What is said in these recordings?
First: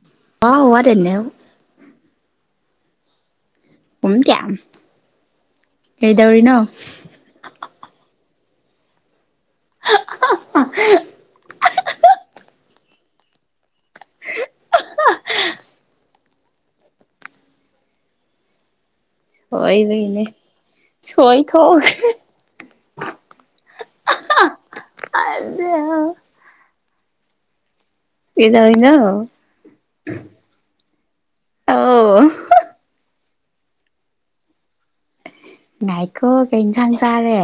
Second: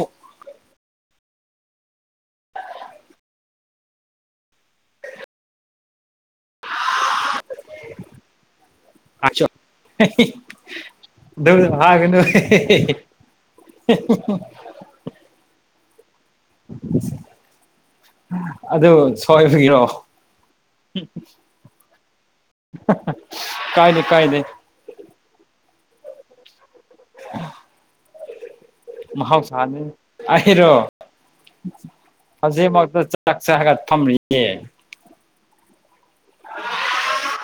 ꯑꯣ ꯑꯣ ꯍꯗꯅꯦ ꯍ ꯀꯌꯥꯝ ꯀꯩꯗꯧꯔꯤꯅꯣ ꯗ ꯍꯥ ꯀꯅ [inaudible] ꯑꯗ ꯁꯣꯣꯏ ꯂꯩꯣꯏꯅꯦ ꯁꯣꯣꯏ ꯊꯣꯛ ꯀꯥꯏ ꯂꯩ ꯀꯥꯏ ꯂꯩ ꯑꯗ ꯎꯝ ꯌꯦꯗꯩꯅ ꯃꯍꯥꯎꯁꯥꯅꯤ ꯑꯩꯔꯣ ꯑꯧ ꯍꯧꯖꯤꯛꯃꯛꯇ ꯆꯥꯛꯁꯔꯒ ꯊꯝꯔꯤꯌꯦ ꯉꯥꯏꯈꯣ ꯀꯩ ꯏꯟꯁꯥꯡ ꯆꯥꯔꯦ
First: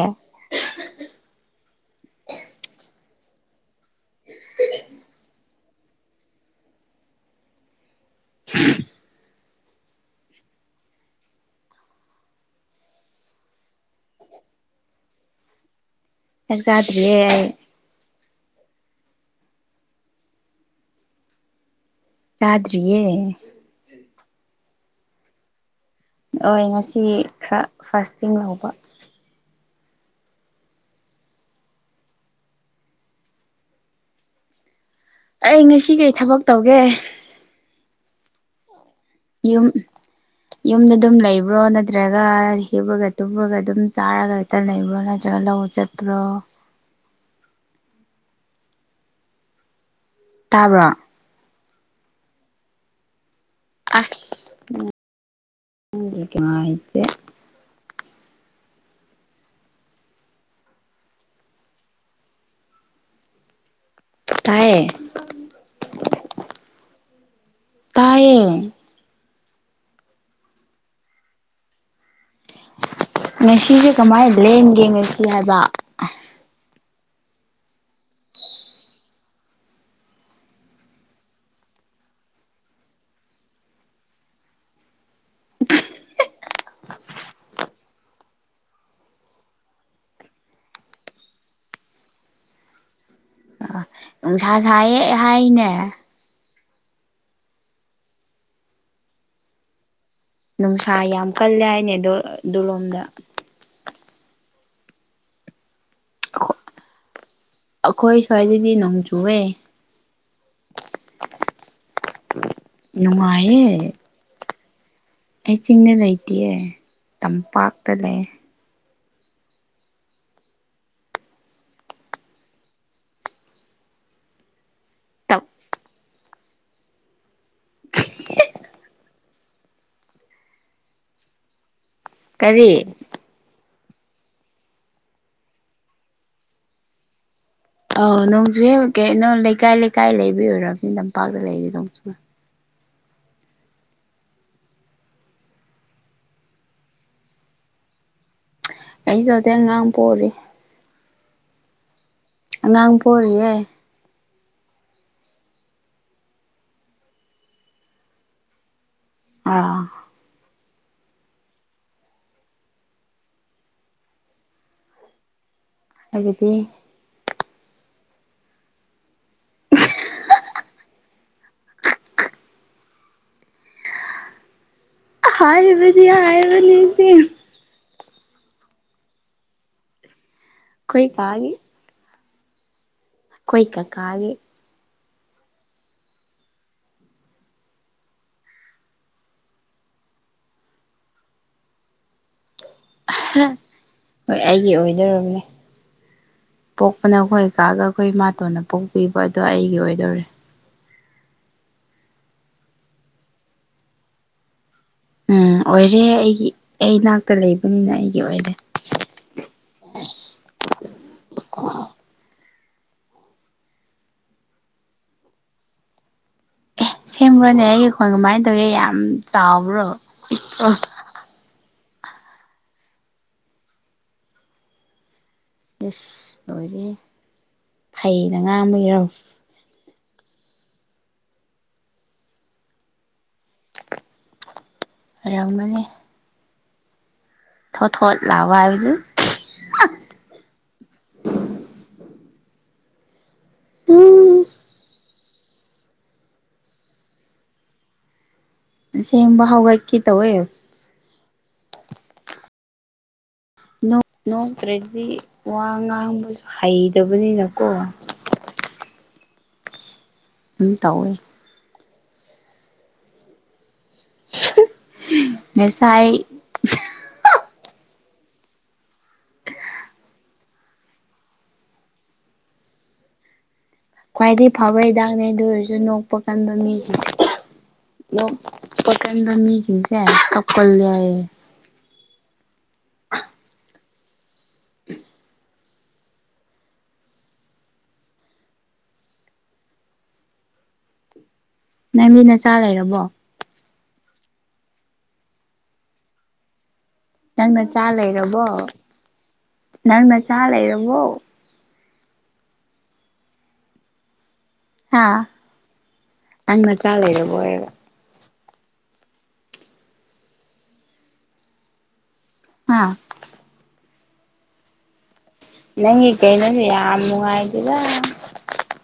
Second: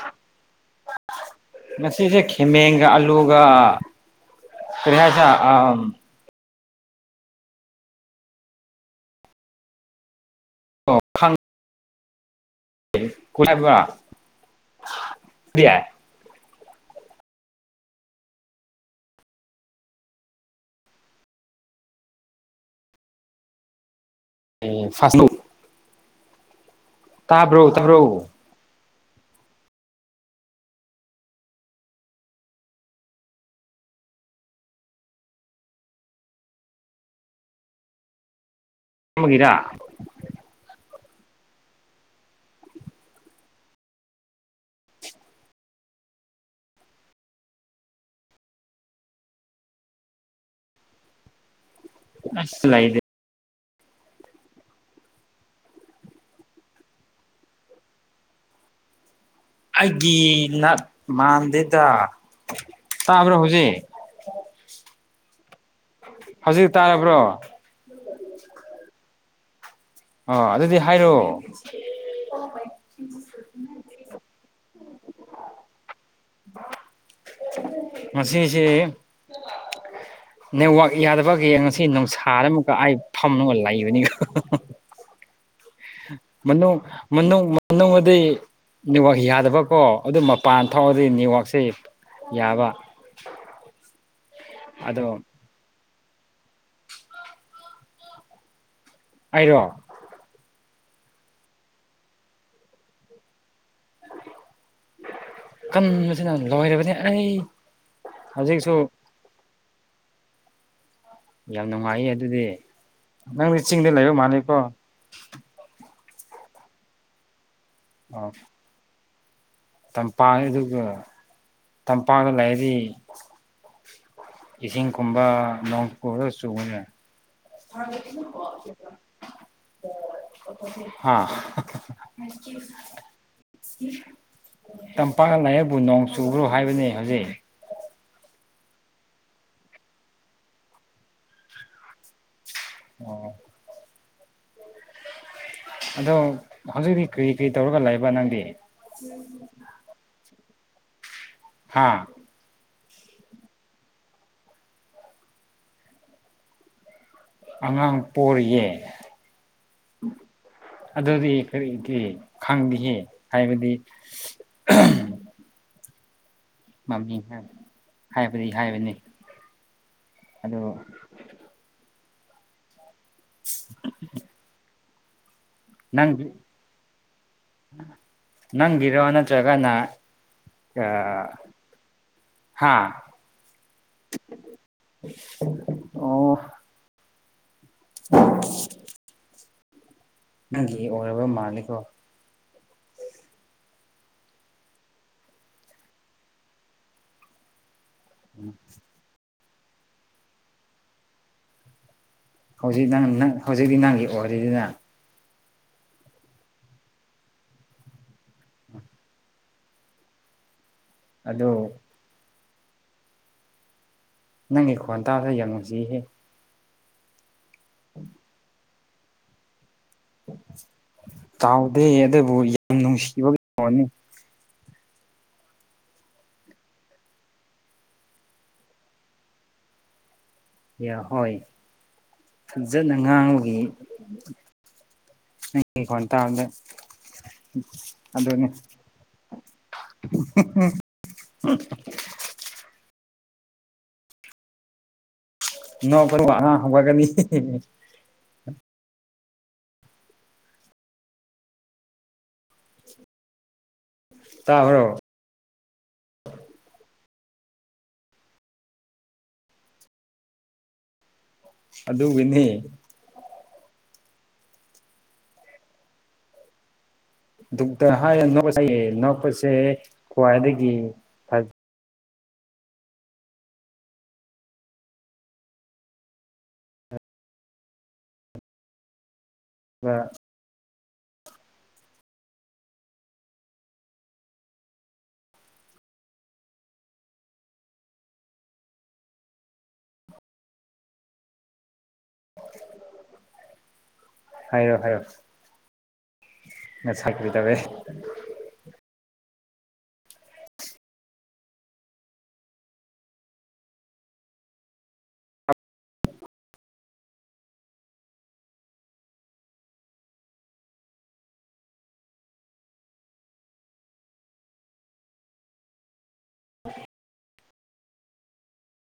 ꯃꯁꯤꯁꯦ ꯈꯦꯃꯦꯦꯟꯒ ꯑꯂꯨꯒ ꯀꯔꯤꯌꯥꯁ ꯑ [inaudible] ꯑꯣ ꯈꯪ ꯀ ꯐꯔꯤ ꯌꯥ ꯍꯦꯛ ꯆꯥꯗ꯭ꯔꯤꯌꯦ ꯑꯩ ꯆꯗ꯭ꯔꯤꯌꯦ ꯑꯦ ꯐꯥꯁꯁꯇꯧ ꯍꯣꯏ ꯉꯁꯤ ꯇꯥꯕ꯭ꯔꯣ ꯈꯔ ꯇꯥꯕ꯭ꯔꯣ ꯐꯥꯁꯇꯤꯡ ꯂꯧꯕ ꯑꯩ ꯉꯁꯤ ꯀꯩ ꯊꯕꯛ ꯇꯧꯒꯦ ꯑꯃꯒꯤꯔ ꯌꯨꯝ ꯌꯨꯝꯗ ꯑꯗꯨꯝ ꯂꯩꯕ꯭ꯔꯣ ꯅꯠꯇ꯭ꯔꯒ ꯍꯤꯄꯨꯔꯒ ꯇꯨꯝꯨꯔꯒ ꯑꯗꯨꯝ ꯆꯥꯔꯒ ꯍꯛꯇ ꯂꯩꯕ꯭ꯔꯣ ꯅꯠꯇ꯭ꯔꯒ ꯂꯧ ꯆꯠꯄ ꯑꯗꯨꯒ꯭ꯔꯣ ꯇꯥꯕ꯭ꯔꯥ ꯑꯁ ꯂꯥꯏꯗ ꯑꯁ ꯍꯥꯏꯇꯦ ꯑꯩꯒꯤ ꯂꯠ ꯃꯥꯟꯗꯦꯗ ꯇꯥꯕ꯭ꯔꯣ ꯍꯧꯖꯤꯛ ꯇꯌꯦ ꯍꯧꯖꯤꯛ ꯇꯥꯔꯕ꯭ꯔꯣ ꯇꯥꯏꯌꯦ ꯑꯥ ꯑꯗꯨꯗꯤ ꯍꯥꯏꯔꯛꯑꯣ ꯉꯁꯤꯁꯦ ꯀꯃꯥꯏꯅ ꯂꯦꯟꯒꯦ ꯉꯁꯤ ꯍꯥꯏꯕ ꯃꯁꯤꯁꯤ ꯅꯦꯠꯋꯥꯛ ꯌꯥꯗꯕꯒꯤ ꯉꯁꯤ ꯅꯨꯡꯁꯥꯗ ꯑꯃꯨꯀ ꯑꯩ ꯐꯝꯒ ꯂꯩꯕꯅꯤ ꯃꯅꯣ ꯃꯅꯣ ꯃꯅꯣ ꯃ ꯅꯦꯠꯋꯥꯛ ꯌꯥꯗꯕꯀꯣ ꯑꯗꯨ ꯃꯄꯥꯟ ꯊꯣꯛꯥꯎꯑꯗꯤ ꯅꯦꯠꯋꯥꯛꯁꯦ ꯌꯥꯕ ꯅꯨꯡꯁꯥ ꯑꯗꯣ ꯁꯥꯏꯍ ꯍꯥꯏꯅꯦ ꯍꯥꯏꯔꯣ ꯅꯨꯡꯁꯥ ꯌꯥꯝ ꯀꯜꯂꯦ ꯍꯥꯏꯅꯦ ꯑꯗꯣ ꯑꯗꯨꯂꯣꯝꯗ ꯀꯟꯕꯁꯤꯅ ꯂꯣꯏꯔꯕꯅꯤ ꯑꯩ ꯍꯧꯖꯤꯛꯁꯨ ꯇꯨꯋꯦ ꯌꯥꯝ ꯅꯨꯡꯉꯥꯏꯌꯦ ꯑꯗꯨꯗꯤ ꯅꯪꯗꯤ ꯅꯨꯡꯉꯥꯏꯌꯦ ꯆꯤꯡꯗ ꯂꯩꯕ ꯃꯥꯜꯂꯀꯣ ꯑꯩ ꯆꯤꯡꯗ ꯂꯩꯇꯑ ꯇꯝꯄꯥꯛꯇ ꯂꯩ ꯑꯣ ꯇꯝꯄꯥꯛ ꯑꯗꯨꯒ ꯇꯝꯄꯥꯛꯗ ꯂꯩꯔꯗꯤ ꯏꯁꯤꯡꯒꯨꯝꯕ ꯅꯣꯡ ꯄꯨꯔ ꯆꯨꯕꯅꯦ ꯍꯥꯥ ꯃ ꯀꯔꯤ ꯇꯝꯄꯥꯛ ꯂꯥꯏꯌꯦꯛꯄꯨ ꯅꯣꯡ ꯆꯨꯕ꯭ꯔꯣ ꯍꯥꯏꯕꯅꯦ ꯍꯧꯖꯤꯛ ꯑ ꯅꯣꯡꯖꯨꯍꯦ ꯀꯅꯣ ꯂꯩꯀꯥꯏ ꯂꯩꯀꯥꯏ ꯂꯩꯕ ꯑꯣꯏꯔꯕꯅꯤ ꯇꯝꯄꯥꯛꯇ ꯂꯩꯔꯤ ꯅꯣꯡꯖꯨ ꯑꯣ ꯑꯗꯣ ꯍꯧꯖꯤꯛꯤ ꯀꯔꯤ ꯀꯔꯤ ꯇꯧꯔꯒ ꯂꯩꯕ ꯅꯪꯗꯤ ꯑꯩꯁꯨ ꯍꯧꯖꯤꯦꯟ ꯑꯉꯥꯡ ꯄꯔꯤ ꯍꯥꯥ ꯑꯉꯥꯡ ꯄꯣꯔꯤꯌꯦ꯫ ꯑꯉꯥꯡ ꯄꯣꯔꯤꯌꯦ꯫ ꯑꯥ꯫ ꯑꯗꯨꯗꯤ ꯀꯔꯤꯒꯤ ꯈꯪꯗꯦꯍꯦ ꯍꯥꯏꯕꯗꯤ꯫ [unintelligible] ꯍꯥꯏꯕꯗꯤ꯫ ꯃꯃꯤꯡ ꯍꯥꯏꯕꯗꯤ ꯍꯥꯏꯕꯅꯤ ꯑꯗꯨ [unintelligible] ꯍꯥꯏꯕꯗꯤ ꯅꯪ ꯍꯥꯏꯕꯅꯤꯗꯤ꯫ ꯅꯪꯒꯤꯔꯣ ꯅꯠꯇ꯭ꯔꯒꯅ ꯑ ꯑꯩꯈꯣꯏ ꯀꯥꯒꯤ ꯍꯥꯥ꯫ ꯈꯣꯏ ꯀꯛꯀꯥꯒꯤ꯫ ꯑꯣ꯫ [unintelligible] ꯅꯪꯒꯤ ꯑꯣꯏꯔꯕ ꯃꯥꯜꯂꯤꯀꯣ꯫ ꯍꯣꯏ ꯑꯩꯒꯤ ꯑꯣꯏꯗꯣꯔꯕꯅꯦ ꯄꯣꯛ ꯄꯅ ꯑꯩꯈꯣꯏ ꯀꯥꯒ ꯑꯩꯈꯣꯏ ꯃꯥꯇꯣꯟꯅ ꯄꯣꯛꯄꯤꯕ ꯑꯗꯣ ꯑꯩꯒꯤ ꯑꯣꯏꯗꯣꯔꯦ꯫ ꯍꯧꯖꯤꯛ ꯅꯪ ꯅꯪ ꯍꯧꯖꯤꯛꯇꯤ ꯅꯪꯒꯤ ꯑꯣꯏꯔꯤꯗꯤꯅ꯫ ꯎꯝ ꯑꯣꯏꯔꯦ ꯑꯩꯒꯤ ꯑꯩ ꯏꯅꯥꯛꯇ ꯂꯩꯕꯅꯤꯅ ꯑꯩꯒꯤ ꯑꯣꯏꯔꯦ꯫ ꯑꯗꯣ꯫ ꯅꯪꯒꯤ ꯈꯣꯟ ꯇꯥꯕꯁꯦ ꯌꯥꯝ ꯅꯨꯡꯁꯤꯍꯦ꯫ ꯑꯦ ꯁꯦꯡꯕꯔꯣꯅꯦ ꯑꯩꯒꯤ ꯈꯣꯏꯥꯟ ꯀꯃꯥꯏ ꯇꯧꯒꯦ ꯌꯥꯝ ꯆꯥꯎꯕ꯭ꯔꯣ ꯄꯤꯛꯄꯔꯣ꯫ ꯆꯥꯎꯗꯦ ꯑꯗꯨꯕꯨ ꯌꯥꯝ ꯅꯨꯡꯁꯤꯕꯒꯤ ꯈꯣꯟꯅꯤ꯫ ꯏꯁ ꯂꯣꯏꯔꯦ ꯐꯩꯅ ꯉꯥꯡꯕꯒꯤꯔꯣ꯫ ꯌꯥ ꯍꯣꯏ ꯐꯖꯅ ꯉꯥꯡꯕꯒꯤ꯫ ꯑꯣꯏꯔꯝꯃꯅꯤ꯫ ꯇꯥꯡꯗꯦ꯫ ꯊꯣꯠ ꯊꯣꯠ ꯂꯥꯎꯕ ꯍꯥꯏꯕꯗꯨ [unintelligible] [unintelligible] ꯅꯣꯛꯀꯅꯨ ꯑꯉꯥꯡ ꯍꯧꯒꯠꯀꯅꯤ꯫ ꯑꯁꯦꯡꯕ ꯍꯧꯒꯠꯀꯦ ꯇꯧꯋꯦ꯫ ꯇꯥꯕ꯭ꯔꯣ ꯅꯣꯛꯇ꯭ꯔꯗꯤ ꯋꯥ ꯉꯥꯡꯕꯁꯨ ꯍꯩꯇꯕꯅꯤꯅꯀꯣ꯫ ꯎꯝ ꯇꯧꯋꯦ꯫ ꯑꯗꯨꯒꯤ ꯅꯦ꯫ ꯅꯥꯁꯥꯏ꯫ ꯗꯣꯛꯇꯔ ꯍꯥꯏ [unintelligible] ꯅꯣꯛꯄꯁꯦ ꯈ꯭ꯋꯥꯏꯗꯒꯤ ꯐꯕ ꯈ꯭ꯋꯥꯏꯗꯒꯤ ꯐꯕ ꯍꯤꯗꯥꯛꯅꯦ ꯑꯗꯨ ꯑꯣꯏꯔꯖꯨ ꯅꯣꯛꯄ ꯀꯟꯕ ꯃꯤꯖꯤ꯫ ꯅꯣꯛꯄ ꯀꯟꯕ ꯃꯤꯖꯤꯡꯁꯦ ꯀꯞꯀꯜꯂꯦ ꯍꯥꯏꯌꯦ꯫ ꯅꯪꯗꯤ ꯅꯆꯥ ꯂꯩꯔꯕꯣ꯫ ꯍꯥꯏꯌꯣ ꯍꯥꯏꯌꯣ꯫ [unintelligible] ꯅꯪ ꯅꯆꯥ ꯂꯩꯔꯕꯣ ꯅꯪ ꯅꯆꯥ ꯂꯩꯔꯕꯣ꯫ ꯍꯥꯥ ꯅꯪ ꯅꯆꯥ ꯂꯩꯔꯕꯣ ꯍꯥꯏꯔꯒ꯫ ꯍꯥꯥ꯫ ꯅꯪꯒꯤ ꯀꯩꯅꯣꯁꯦ ꯌꯥꯝ ꯅꯨꯡꯉꯥꯏꯗꯦꯗ꯫